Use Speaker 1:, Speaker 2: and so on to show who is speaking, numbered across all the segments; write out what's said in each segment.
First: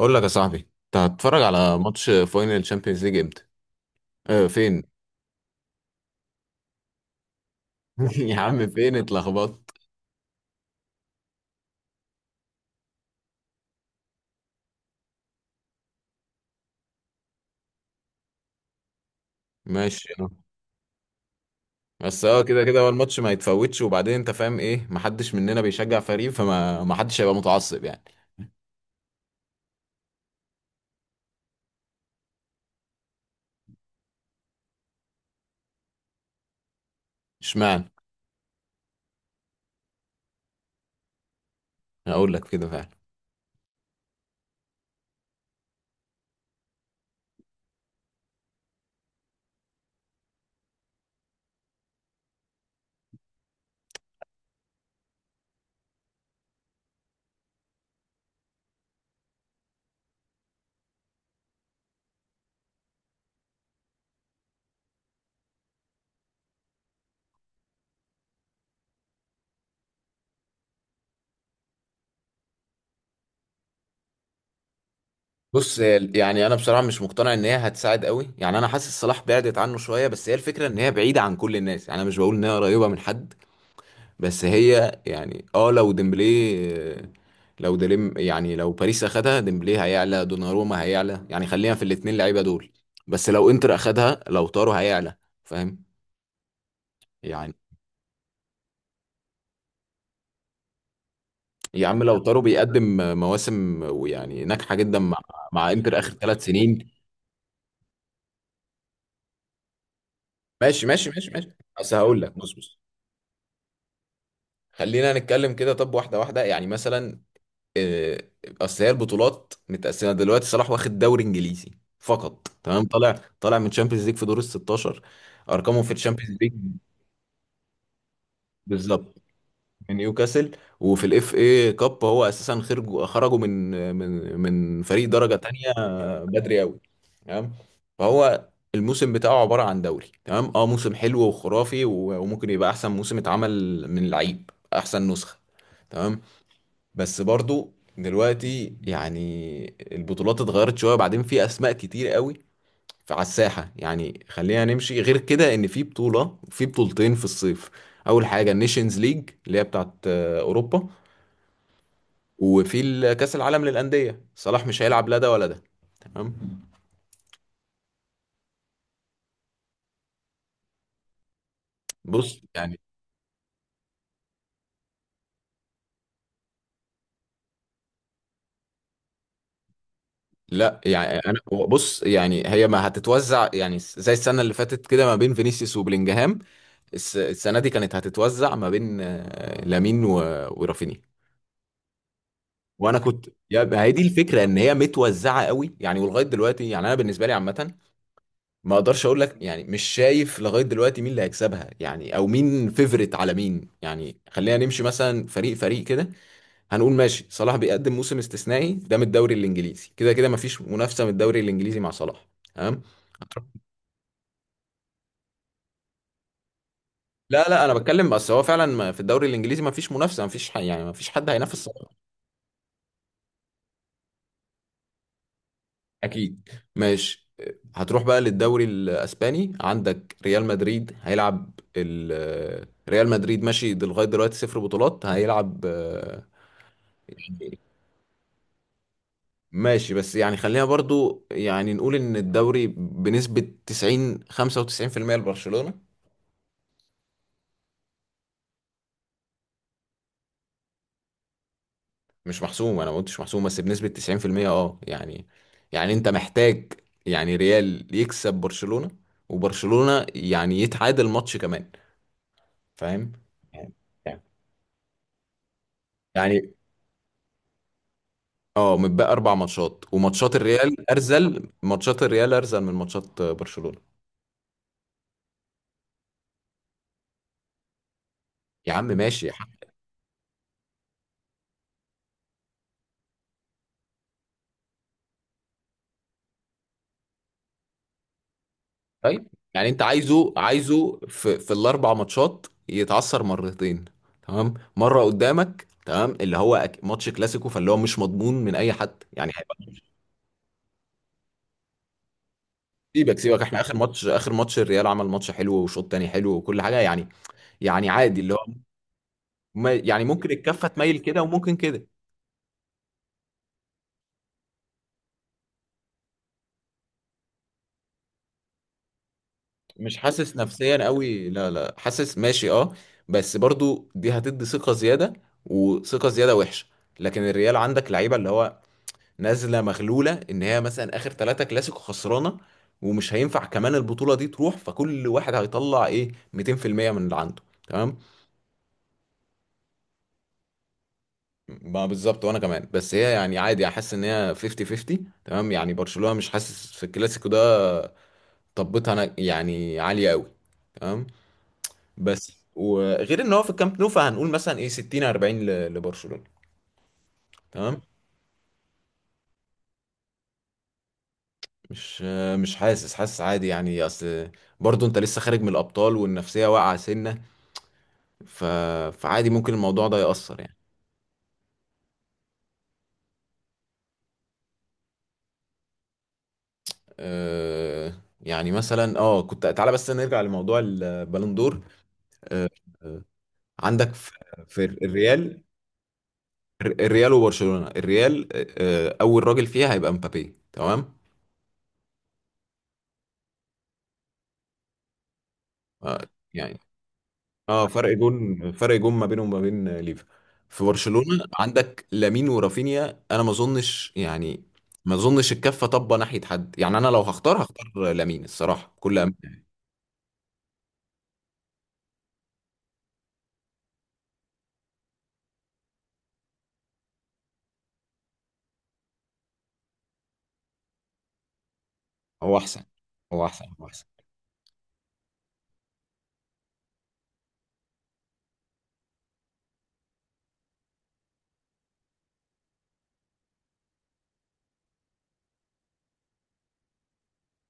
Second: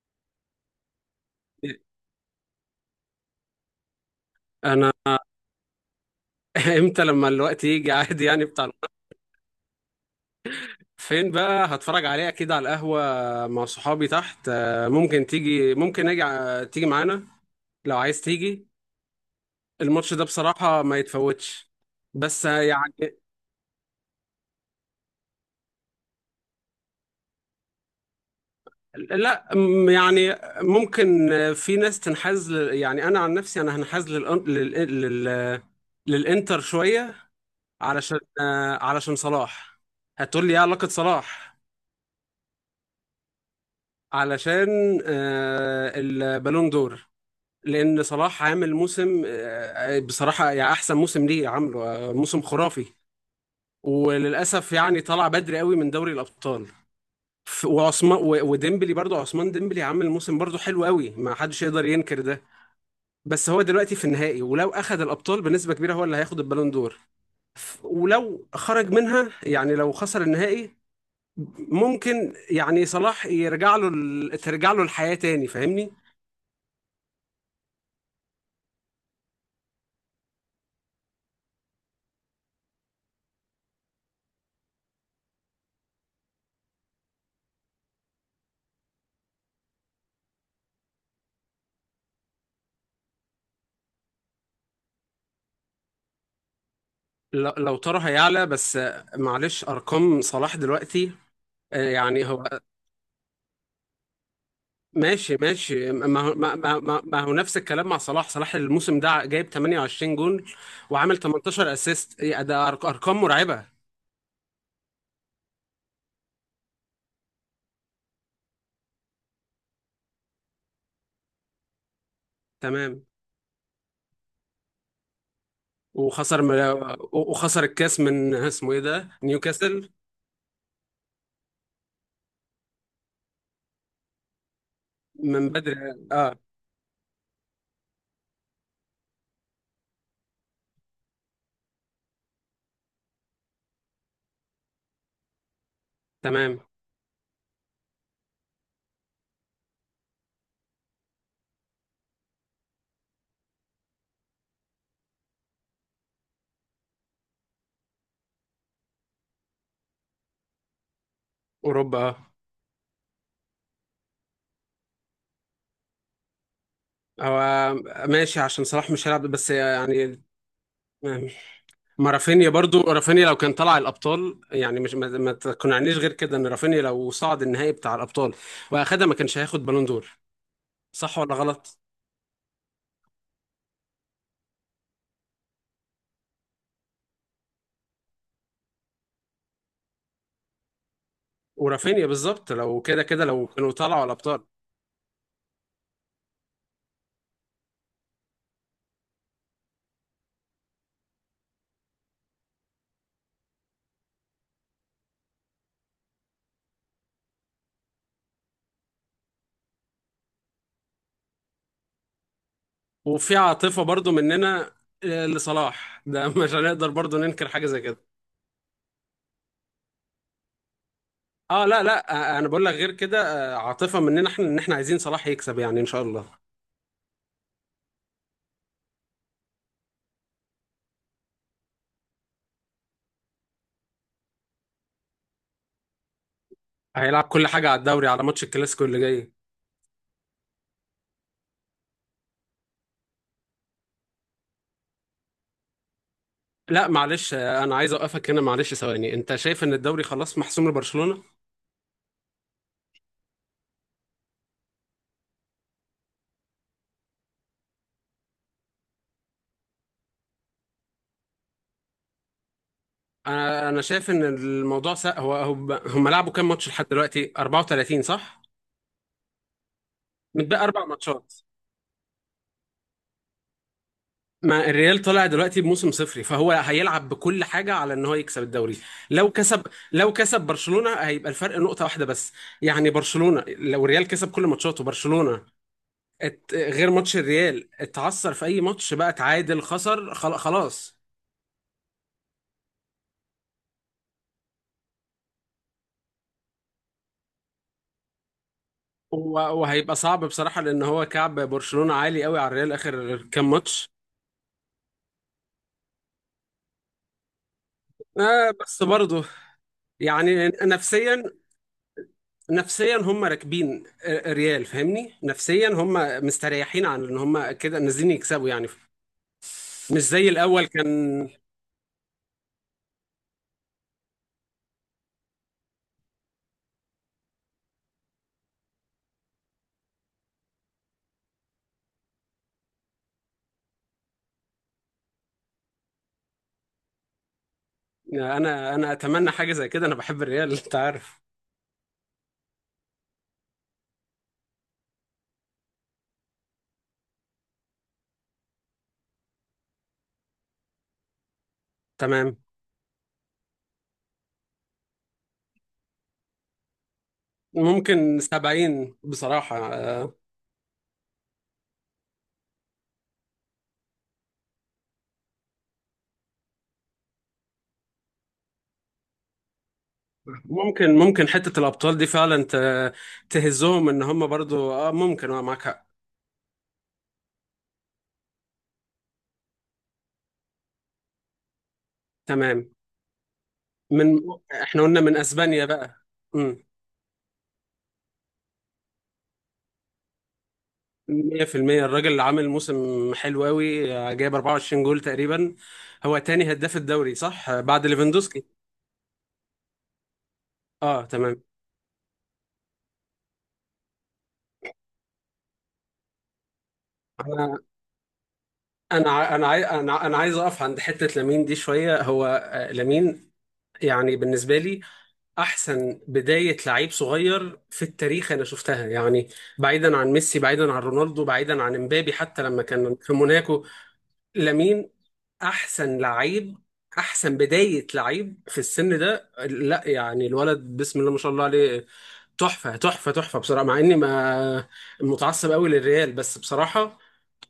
Speaker 1: اقول لك يا صاحبي، انت هتتفرج على ماتش فاينل تشامبيونز ليج امتى؟ اه فين؟
Speaker 2: انا. امتى لما الوقت يجي عادي،
Speaker 1: يا
Speaker 2: يعني بتاع
Speaker 1: عم فين
Speaker 2: القط.
Speaker 1: اتلخبطت؟
Speaker 2: فين بقى هتفرج عليه؟ اكيد على القهوة مع صحابي تحت. ممكن تيجي، ممكن اجي تيجي معانا لو عايز تيجي.
Speaker 1: ماشي
Speaker 2: الماتش ده
Speaker 1: اه.
Speaker 2: بصراحة ما يتفوتش.
Speaker 1: بس اه
Speaker 2: بس
Speaker 1: كده كده هو الماتش ما يتفوتش، وبعدين انت فاهم ايه؟ محدش مننا بيشجع فريق، فما ما حدش هيبقى متعصب يعني.
Speaker 2: لا، يعني ممكن، في ناس تنحاز يعني انا عن نفسي انا هنحاز للانتر شوية.
Speaker 1: اشمعنى؟
Speaker 2: علشان، علشان صلاح. هتقول لي ايه علاقة صلاح؟
Speaker 1: هقول لك كده فعلا.
Speaker 2: علشان البالون دور. لان صلاح عامل موسم، بصراحه يعني احسن موسم ليه عامله، موسم خرافي. وللاسف يعني طلع بدري قوي من دوري الابطال. وعثمان وديمبلي، برضو عثمان ديمبلي عامل موسم برضو حلو قوي، ما حدش يقدر ينكر ده. بس هو دلوقتي في النهائي، ولو اخذ الابطال بنسبه كبيره هو اللي هياخد البالون دور. ولو خرج منها، يعني لو خسر النهائي، ممكن يعني صلاح يرجع له ترجع له الحياه تاني، فاهمني؟
Speaker 1: يعني انا بصراحه مش مقتنع ان هي هتساعد قوي، يعني انا حاسس صلاح بعدت عنه شويه، بس هي الفكره ان هي بعيده عن كل الناس، يعني انا مش بقول ان هي قريبه من حد. بس هي يعني اه لو ديمبلي آه، لو ديلم يعني لو باريس اخدها ديمبلي هيعلى، دوناروما هيعلى، يعني خلينا في الاتنين لعيبه دول. بس لو انتر اخدها لو تارو هيعلى، فاهم
Speaker 2: لو
Speaker 1: يعني.
Speaker 2: لو ترى هيعلى، بس معلش ارقام صلاح دلوقتي،
Speaker 1: يا عم لو
Speaker 2: يعني
Speaker 1: تارو
Speaker 2: هو.
Speaker 1: بيقدم مواسم ويعني ناجحه جدا مع
Speaker 2: ماشي
Speaker 1: مع
Speaker 2: ماشي
Speaker 1: انتر اخر
Speaker 2: ما هو
Speaker 1: ثلاث
Speaker 2: ما ما
Speaker 1: سنين
Speaker 2: ما ما هو نفس الكلام مع صلاح. صلاح الموسم ده جايب 28 جون،
Speaker 1: ماشي ماشي
Speaker 2: وعامل
Speaker 1: ماشي ماشي.
Speaker 2: 18
Speaker 1: بس
Speaker 2: اسيست.
Speaker 1: هقول لك بص
Speaker 2: ده
Speaker 1: بص،
Speaker 2: ارقام مرعبة.
Speaker 1: خلينا نتكلم كده، طب واحده واحده يعني مثلا آه، اصل هي البطولات متقسمه دلوقتي. صلاح واخد دوري انجليزي فقط، تمام،
Speaker 2: تمام.
Speaker 1: طالع من تشامبيونز ليج في دور ال 16. ارقامه في الشامبيونز
Speaker 2: وخسر
Speaker 1: ليج
Speaker 2: وخسر الكاس من اسمه ايه ده،
Speaker 1: بالظبط
Speaker 2: نيوكاسل،
Speaker 1: من نيوكاسل. وفي الاف اي كاب هو اساسا خرجوا من فريق درجه
Speaker 2: من
Speaker 1: تانية،
Speaker 2: بدري. اه،
Speaker 1: بدري قوي، تمام. فهو الموسم بتاعه عباره عن دوري تمام، اه موسم حلو وخرافي، وممكن يبقى احسن موسم اتعمل من لعيب، احسن نسخه، تمام.
Speaker 2: تمام.
Speaker 1: بس برضو دلوقتي يعني البطولات اتغيرت شوية، وبعدين في أسماء كتير قوي على الساحة. يعني خلينا نمشي غير كده، إن في بطولة، في بطولتين في الصيف. أول حاجة النيشنز ليج اللي هي بتاعت أوروبا،
Speaker 2: اوروبا.
Speaker 1: كأس العالم للأندية. صلاح مش هيلعب لا ده ولا ده، تمام.
Speaker 2: اه هو ماشي، عشان صلاح مش هيلعب، بس يعني ما
Speaker 1: بص
Speaker 2: رافينيا
Speaker 1: يعني
Speaker 2: برضو. رافينيا لو كان طلع الابطال، يعني مش ما تقنعنيش غير كده ان رافينيا لو صعد النهائي بتاع الابطال واخدها ما كانش هياخد بالون دور.
Speaker 1: لا
Speaker 2: صح
Speaker 1: يعني
Speaker 2: ولا
Speaker 1: انا
Speaker 2: غلط؟
Speaker 1: يعني هي ما هتتوزع يعني زي السنه اللي فاتت كده ما بين فينيسيوس وبلينجهام. السنه دي كانت هتتوزع ما بين لامين ورافينيا.
Speaker 2: ورافينيا بالظبط، لو
Speaker 1: وانا
Speaker 2: كده كده
Speaker 1: كنت
Speaker 2: لو
Speaker 1: يا
Speaker 2: كانوا
Speaker 1: ما، هي دي
Speaker 2: طلعوا
Speaker 1: الفكره
Speaker 2: الابطال.
Speaker 1: ان هي متوزعه قوي يعني، ولغايه دلوقتي يعني انا بالنسبه لي عامه ما اقدرش اقول لك. يعني مش شايف لغايه دلوقتي مين اللي هيكسبها يعني، او مين فيفرت على مين. يعني خلينا نمشي مثلا فريق فريق كده. هنقول ماشي، صلاح بيقدم موسم استثنائي ده من الدوري الانجليزي، كده كده ما فيش منافسه من الدوري الانجليزي مع صلاح، تمام.
Speaker 2: وفي عاطفة برضو مننا، لصلاح ده. مش هنقدر برضو
Speaker 1: لا
Speaker 2: ننكر
Speaker 1: لا
Speaker 2: حاجة
Speaker 1: انا
Speaker 2: زي كده.
Speaker 1: بتكلم، بس هو فعلا في الدوري الانجليزي ما فيش منافسه، ما فيش يعني ما فيش حد هينافس
Speaker 2: اه لا
Speaker 1: صلاح.
Speaker 2: لا، انا بقول لك غير كده، عاطفة مننا احنا ان احنا عايزين صلاح يكسب، يعني ان شاء الله.
Speaker 1: اكيد، ماشي. هتروح بقى للدوري الاسباني، عندك ريال مدريد هيلعب ريال مدريد ماشي، لغايه دلوقتي صفر بطولات هيلعب
Speaker 2: هيلعب كل حاجة على الدوري، على ماتش الكلاسيكو اللي جاي.
Speaker 1: ماشي. بس يعني خلينا برضو يعني نقول ان الدوري بنسبه 90 95% لبرشلونه.
Speaker 2: لا معلش، انا عايز اوقفك هنا معلش ثواني. انت شايف ان الدوري خلاص محسوم لبرشلونة؟
Speaker 1: مش محسوم، انا ما قلتش محسوم، بس بنسبه 90% اه يعني. يعني انت محتاج يعني ريال يكسب برشلونه، وبرشلونه يعني يتعادل ماتش كمان، فاهم
Speaker 2: انا
Speaker 1: يعني.
Speaker 2: انا شايف ان الموضوع هو هم لعبوا كام
Speaker 1: يعني
Speaker 2: ماتش لحد دلوقتي؟ 34 صح؟
Speaker 1: اه متبقى اربع ماتشات، وماتشات
Speaker 2: متبقى اربع
Speaker 1: الريال
Speaker 2: ماتشات.
Speaker 1: ارزل، ماتشات الريال ارزل من ماتشات برشلونة.
Speaker 2: ما الريال طلع دلوقتي بموسم صفري، فهو هيلعب بكل حاجة على ان هو يكسب
Speaker 1: يا
Speaker 2: الدوري.
Speaker 1: عم ماشي
Speaker 2: لو
Speaker 1: يا
Speaker 2: كسب،
Speaker 1: حاج.
Speaker 2: لو كسب برشلونة هيبقى الفرق نقطة واحدة بس. يعني برشلونة، لو الريال كسب كل ماتشاته برشلونة غير ماتش الريال، اتعثر في اي ماتش بقى،
Speaker 1: طيب
Speaker 2: اتعادل،
Speaker 1: يعني انت
Speaker 2: خسر،
Speaker 1: عايزه
Speaker 2: خلاص.
Speaker 1: عايزه في في الاربع ماتشات يتعثر مرتين، تمام مره قدامك تمام، اللي هو ماتش كلاسيكو، فاللي هو مش مضمون من اي حد يعني
Speaker 2: هو
Speaker 1: هيبقى
Speaker 2: وهيبقى صعب بصراحة، لأن هو كعب برشلونة عالي قوي على الريال آخر
Speaker 1: سيبك سيبك
Speaker 2: كام
Speaker 1: احنا
Speaker 2: ماتش.
Speaker 1: اخر ماتش الريال عمل ماتش حلو، وشوط تاني حلو وكل حاجه يعني، يعني عادي اللي هو
Speaker 2: آه بس برضه
Speaker 1: يعني ممكن
Speaker 2: يعني
Speaker 1: الكفه تميل كده
Speaker 2: نفسيا،
Speaker 1: وممكن كده.
Speaker 2: نفسيا هم راكبين ريال، فاهمني؟ نفسيا هم مستريحين عن ان هم كده نازلين يكسبوا يعني،
Speaker 1: مش
Speaker 2: مش زي
Speaker 1: حاسس
Speaker 2: الاول
Speaker 1: نفسيا
Speaker 2: كان.
Speaker 1: قوي، لا لا، حاسس ماشي اه. بس برضو دي هتدي ثقة زيادة، وثقة زيادة وحشة. لكن الريال عندك لعيبة اللي هو نازلة مغلولة ان هي مثلا اخر ثلاثة كلاسيكو خسرانة. ومش هينفع كمان البطولة دي تروح، فكل واحد هيطلع ايه 200% من اللي عنده، تمام.
Speaker 2: انا اتمنى حاجه زي كده، انا بحب الريال. انت عارف.
Speaker 1: ما بالظبط، وانا كمان. بس هي يعني عادي، احس ان هي 50 50 تمام، يعني برشلونة مش حاسس في الكلاسيكو ده، طبتها انا يعني عالية قوي، تمام. بس
Speaker 2: تمام.
Speaker 1: وغير ان هو في الكامب نو فهنقول مثلا ايه 60 40 لبرشلونة، تمام.
Speaker 2: ممكن 70 بصراحه،
Speaker 1: مش مش حاسس، حاسس عادي يعني، اصل برضو انت لسه خارج من الابطال والنفسية واقعة سنة، ف... فعادي ممكن الموضوع ده يأثر يعني.
Speaker 2: ممكن ممكن. حته الابطال دي فعلا تهزهم، ان هم برضو اه ممكن. اه، معاك حق.
Speaker 1: يعني مثلا اه كنت تعالى بس نرجع لموضوع البالندور. أه...
Speaker 2: تمام.
Speaker 1: آه، عندك في
Speaker 2: من،
Speaker 1: في
Speaker 2: احنا قلنا من
Speaker 1: الريال،
Speaker 2: اسبانيا بقى. امم.
Speaker 1: الريال وبرشلونة. الريال اول راجل فيها هيبقى مبابي، تمام.
Speaker 2: 100%. الراجل اللي عامل موسم حلو قوي، جايب 24 جول تقريبا.
Speaker 1: آه،
Speaker 2: هو تاني
Speaker 1: يعني
Speaker 2: هداف الدوري صح،
Speaker 1: اه
Speaker 2: بعد ليفاندوسكي.
Speaker 1: فرق جون ما بينهم وما بين ليفا. في
Speaker 2: اه
Speaker 1: برشلونة
Speaker 2: تمام.
Speaker 1: عندك لامين ورافينيا، انا ما اظنش يعني، ما اظنش الكفة طبة ناحية حد يعني. انا لو هختار
Speaker 2: انا
Speaker 1: هختار لامين الصراحة كل
Speaker 2: انا ع- انا عاي- انا انا عايز اقف عند حتة لامين دي شوية. هو، لامين يعني بالنسبة لي احسن بداية لعيب صغير في التاريخ انا شفتها يعني، بعيدا عن ميسي، بعيدا عن رونالدو، بعيدا عن امبابي
Speaker 1: هو
Speaker 2: حتى لما
Speaker 1: احسن
Speaker 2: كان في
Speaker 1: هو احسن
Speaker 2: موناكو.
Speaker 1: هو احسن.
Speaker 2: لامين احسن لعيب، احسن بداية لعيب في السن ده، لا يعني الولد بسم الله ما شاء الله عليه. تحفة تحفة تحفة بصراحة، مع اني ما متعصب قوي للريال، بس بصراحة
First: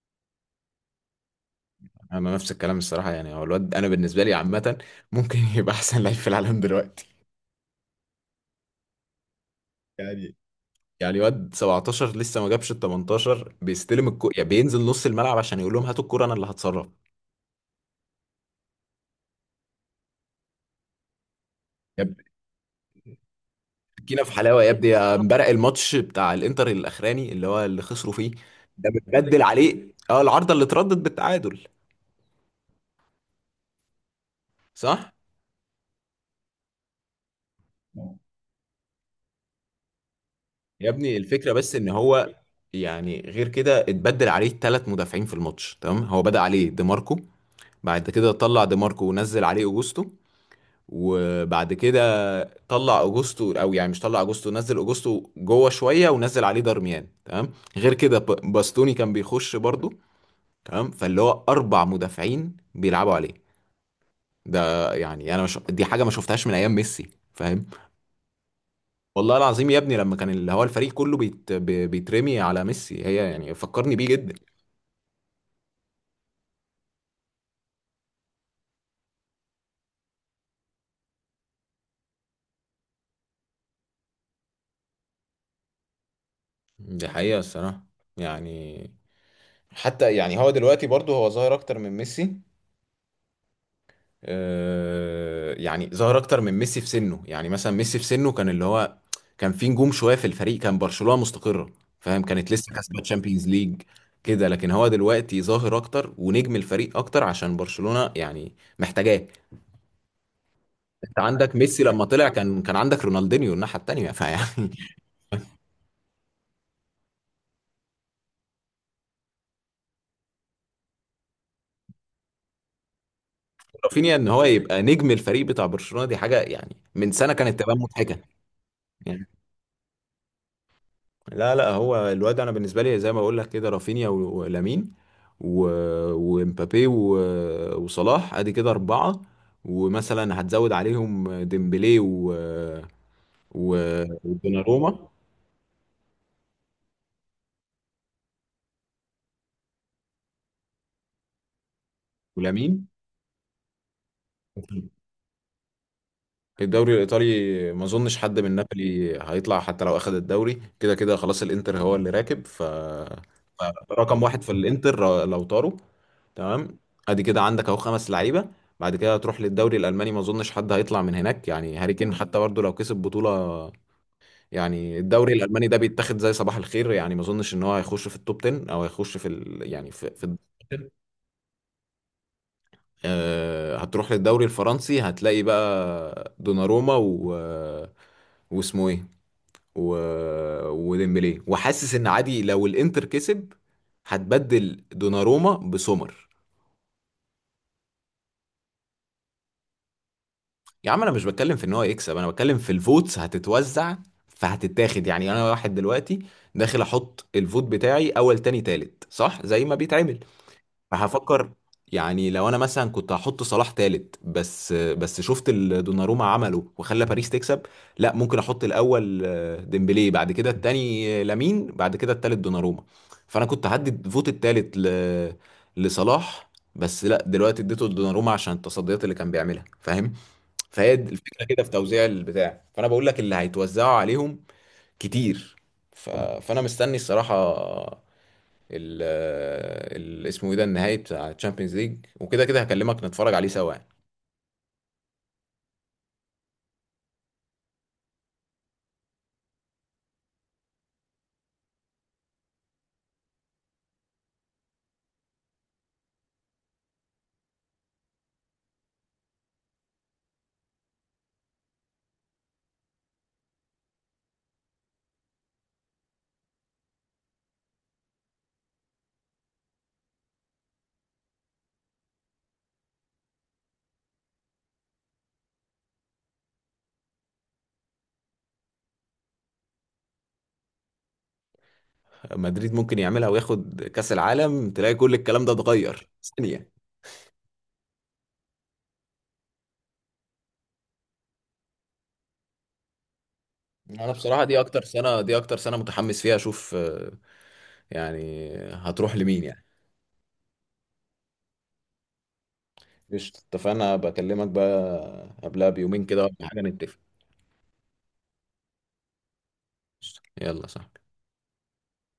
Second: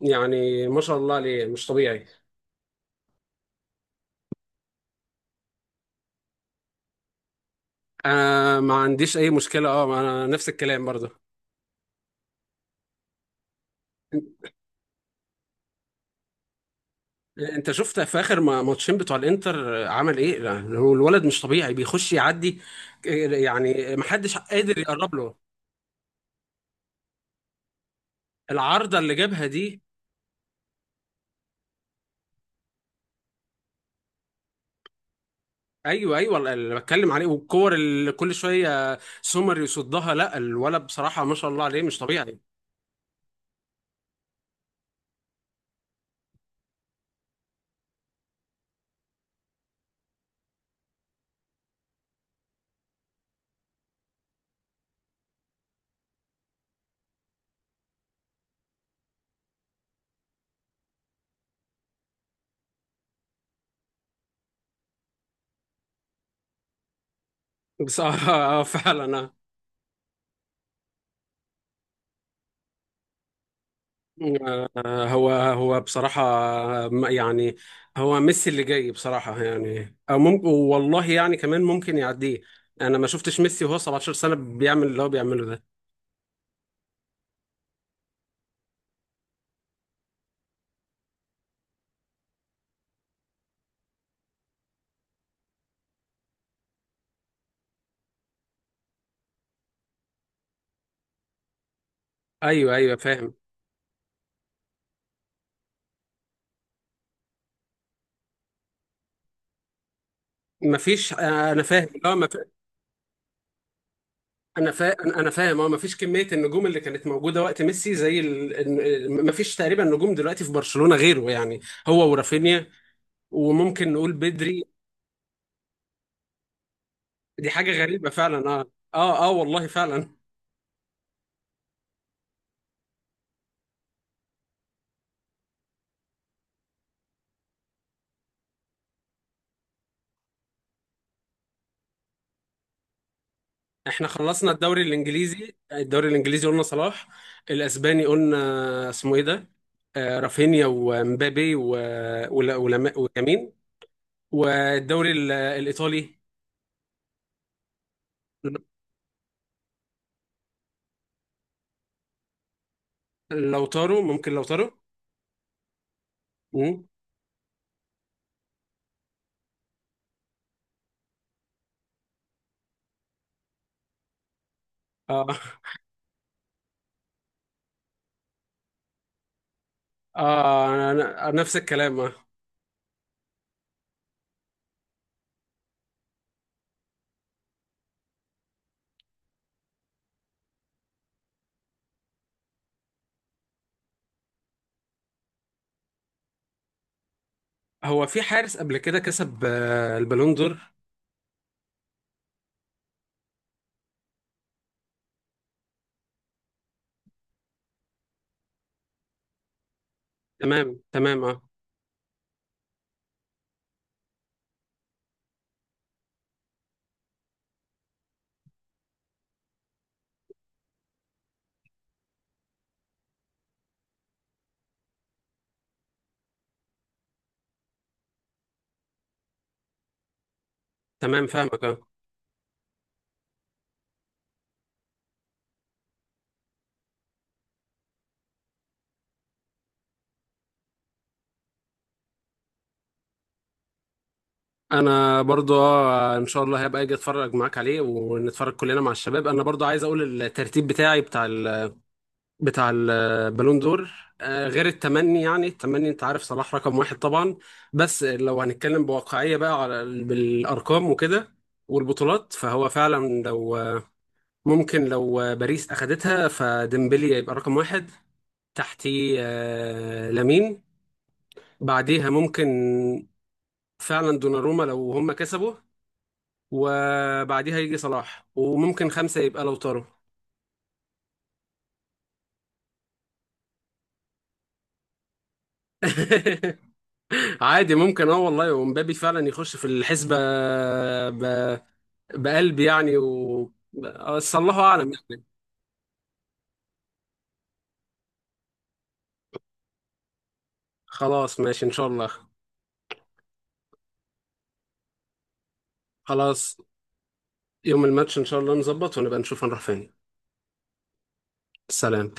Speaker 2: يعني ما شاء الله عليه، مش طبيعي.
Speaker 1: انا نفس الكلام الصراحة، يعني هو الواد انا بالنسبة لي عامة ممكن يبقى احسن لعيب في العالم دلوقتي.
Speaker 2: آه ما عنديش اي مشكلة، اه ما انا
Speaker 1: يعني
Speaker 2: نفس الكلام برضه.
Speaker 1: يعني واد 17 لسه ما جابش ال 18 بيستلم يعني بينزل نص الملعب عشان يقول لهم هاتوا الكرة انا اللي هتصرف.
Speaker 2: انت شفت في اخر ماتشين بتوع الانتر عمل ايه؟ لا، هو الولد مش طبيعي، بيخش يعدي، يعني
Speaker 1: جينا في
Speaker 2: محدش
Speaker 1: حلاوه يا
Speaker 2: قادر
Speaker 1: ابني، يا
Speaker 2: يقرب له.
Speaker 1: امبارح الماتش بتاع الانتر الاخراني اللي هو اللي خسروا فيه، ده
Speaker 2: العارضة اللي
Speaker 1: متبدل
Speaker 2: جابها دي.
Speaker 1: عليه اه العارضه اللي اتردت بالتعادل، صح.
Speaker 2: ايوه ايوه، اللي بتكلم عليه، والكور اللي كل شويه سومر يصدها. لا الولد
Speaker 1: يا ابني
Speaker 2: بصراحه ما شاء
Speaker 1: الفكره
Speaker 2: الله
Speaker 1: بس
Speaker 2: عليه
Speaker 1: ان
Speaker 2: مش
Speaker 1: هو
Speaker 2: طبيعي.
Speaker 1: يعني غير كده اتبدل عليه ثلاث مدافعين في الماتش، تمام. هو بدأ عليه ديماركو، بعد كده طلع ديماركو ونزل عليه اوجوستو، وبعد كده طلع اوجوستو او يعني مش طلع اوجوستو، نزل اوجوستو جوه شويه ونزل عليه دارميان، تمام. غير كده باستوني كان بيخش برضه، تمام. فاللي هو اربع مدافعين بيلعبوا عليه ده، يعني انا مش دي حاجه ما شفتهاش من ايام ميسي، فاهم.
Speaker 2: بس آه فعلا.
Speaker 1: والله العظيم يا ابني لما كان اللي هو الفريق كله بيترمي على ميسي، هي يعني فكرني بيه جدا.
Speaker 2: آه، هو بصراحة، يعني هو ميسي اللي جاي بصراحة، يعني أو ممكن والله يعني كمان ممكن يعديه. أنا ما شفتش ميسي وهو 17 سنة بيعمل اللي هو بيعمله ده.
Speaker 1: دي حقيقة الصراحة. يعني حتى يعني هو دلوقتي برضه هو ظاهر اكتر من ميسي. يعني ظهر اكتر من ميسي في سنه. يعني مثلا ميسي في سنه كان اللي هو كان في نجوم شويه في الفريق، كان برشلونه مستقره، فاهم، كانت لسه
Speaker 2: أيوه أيوه
Speaker 1: كاسبه
Speaker 2: فاهم.
Speaker 1: تشامبيونز ليج كده. لكن هو دلوقتي ظاهر اكتر ونجم الفريق اكتر، عشان برشلونه يعني محتاجاه.
Speaker 2: مفيش،
Speaker 1: انت عندك
Speaker 2: أنا
Speaker 1: ميسي
Speaker 2: فاهم.
Speaker 1: لما
Speaker 2: لا
Speaker 1: طلع كان عندك رونالدينيو الناحيه التانيه، فيعني
Speaker 2: انا فا... انا أنا فاهم. اه مفيش كميه النجوم اللي كانت موجوده وقت ميسي زي مفيش تقريبا نجوم دلوقتي في برشلونه غيره، يعني هو ورافينيا، وممكن نقول
Speaker 1: رافينيا ان هو
Speaker 2: بدري.
Speaker 1: يبقى نجم الفريق بتاع برشلونه دي حاجه يعني من سنه
Speaker 2: دي
Speaker 1: كانت
Speaker 2: حاجه
Speaker 1: تبان
Speaker 2: غريبه
Speaker 1: مضحكه.
Speaker 2: فعلا. اه اه اه والله فعلا.
Speaker 1: لا لا هو الواد انا بالنسبه لي زي ما بقول لك كده، رافينيا ولامين ومبابي وصلاح، ادي كده اربعه. ومثلا هتزود عليهم ديمبلي و
Speaker 2: احنا خلصنا الدوري
Speaker 1: ودوناروما
Speaker 2: الانجليزي، الدوري الانجليزي قلنا صلاح. الاسباني قلنا اسمه ايه ده، آه رافينيا ومبابي
Speaker 1: ولامين.
Speaker 2: ويمين. والدوري الايطالي،
Speaker 1: الدوري الايطالي ما اظنش حد من نابولي هيطلع حتى لو اخذ الدوري، كده كده خلاص الانتر هو اللي راكب، ف
Speaker 2: لوتارو،
Speaker 1: رقم
Speaker 2: ممكن
Speaker 1: واحد في
Speaker 2: لوتارو.
Speaker 1: الانتر لو طاروا، تمام.
Speaker 2: مم.
Speaker 1: ادي كده عندك اهو خمس لعيبه. بعد كده هتروح للدوري الالماني، ما اظنش حد هيطلع من هناك، يعني هاري كين حتى برضه لو كسب بطوله، يعني
Speaker 2: اه
Speaker 1: الدوري الالماني ده بيتاخد زي صباح الخير يعني، ما اظنش ان هو هيخش في التوب 10 او هيخش في يعني في في
Speaker 2: اه، انا نفس الكلام اه.
Speaker 1: هتروح للدوري الفرنسي، هتلاقي بقى دوناروما و، واسمه ايه، و... وديمبلي. وحاسس ان عادي لو الانتر كسب هتبدل دوناروما بسومر.
Speaker 2: هو في حارس قبل كده كسب البالون دور.
Speaker 1: يا عم انا مش بتكلم في ان هو يكسب، انا بتكلم في الفوتس هتتوزع، فهتتاخد. يعني انا واحد دلوقتي داخل احط الفوت بتاعي اول تاني تالت، صح زي ما بيتعمل،
Speaker 2: تمام تمام اه.
Speaker 1: فهفكر. يعني لو انا مثلا كنت هحط صلاح تالت، بس شفت اللي دوناروما عمله وخلى باريس تكسب، لا ممكن احط الاول ديمبلي، بعد كده التاني لامين، بعد كده التالت دوناروما. فانا كنت هدي فوت التالت لصلاح، بس لا دلوقتي اديته لدوناروما عشان التصديات اللي كان بيعملها، فاهم. فهي دي
Speaker 2: تمام
Speaker 1: الفكره كده
Speaker 2: فاهمك
Speaker 1: في
Speaker 2: اه.
Speaker 1: توزيع البتاع، فانا بقول لك اللي هيتوزعوا عليهم كتير. فانا مستني الصراحه ال اسمه ايه ده، النهائي بتاع تشامبيونز ليج، وكده كده هكلمك نتفرج عليه سوا يعني.
Speaker 2: انا برضو اه ان شاء الله هبقى اجي اتفرج معاك عليه، ونتفرج كلنا مع الشباب. انا برضو عايز اقول الترتيب بتاعي بتاع ال بتاع البالون دور. غير التمني، يعني التمني انت عارف صلاح رقم واحد طبعا. بس لو هنتكلم بواقعية بقى، على بالارقام وكده والبطولات، فهو فعلا لو، ممكن لو باريس اخدتها فديمبلي يبقى رقم واحد، تحتيه لامين، بعديها ممكن فعلا دوناروما لو هم كسبوا، وبعديها يجي صلاح، وممكن خمسة يبقى لوتارو.
Speaker 1: مدريد ممكن يعملها وياخد كأس العالم، تلاقي كل الكلام ده اتغير ثانية.
Speaker 2: عادي ممكن، اه والله ومبابي فعلا يخش في الحسبة ب... بقلب يعني. و،
Speaker 1: انا
Speaker 2: بس
Speaker 1: بصراحة
Speaker 2: الله
Speaker 1: دي اكتر
Speaker 2: أعلم
Speaker 1: سنة،
Speaker 2: يعني.
Speaker 1: دي اكتر سنة متحمس فيها اشوف يعني هتروح لمين يعني.
Speaker 2: خلاص ماشي إن شاء الله.
Speaker 1: قشطة، اتفقنا، بكلمك بقى قبلها بيومين كده ولا
Speaker 2: خلاص،
Speaker 1: حاجة نتفق.
Speaker 2: يوم الماتش إن شاء الله نظبط، ونبقى نشوف هنروح فين.
Speaker 1: قشطة. يلا صح
Speaker 2: سلام.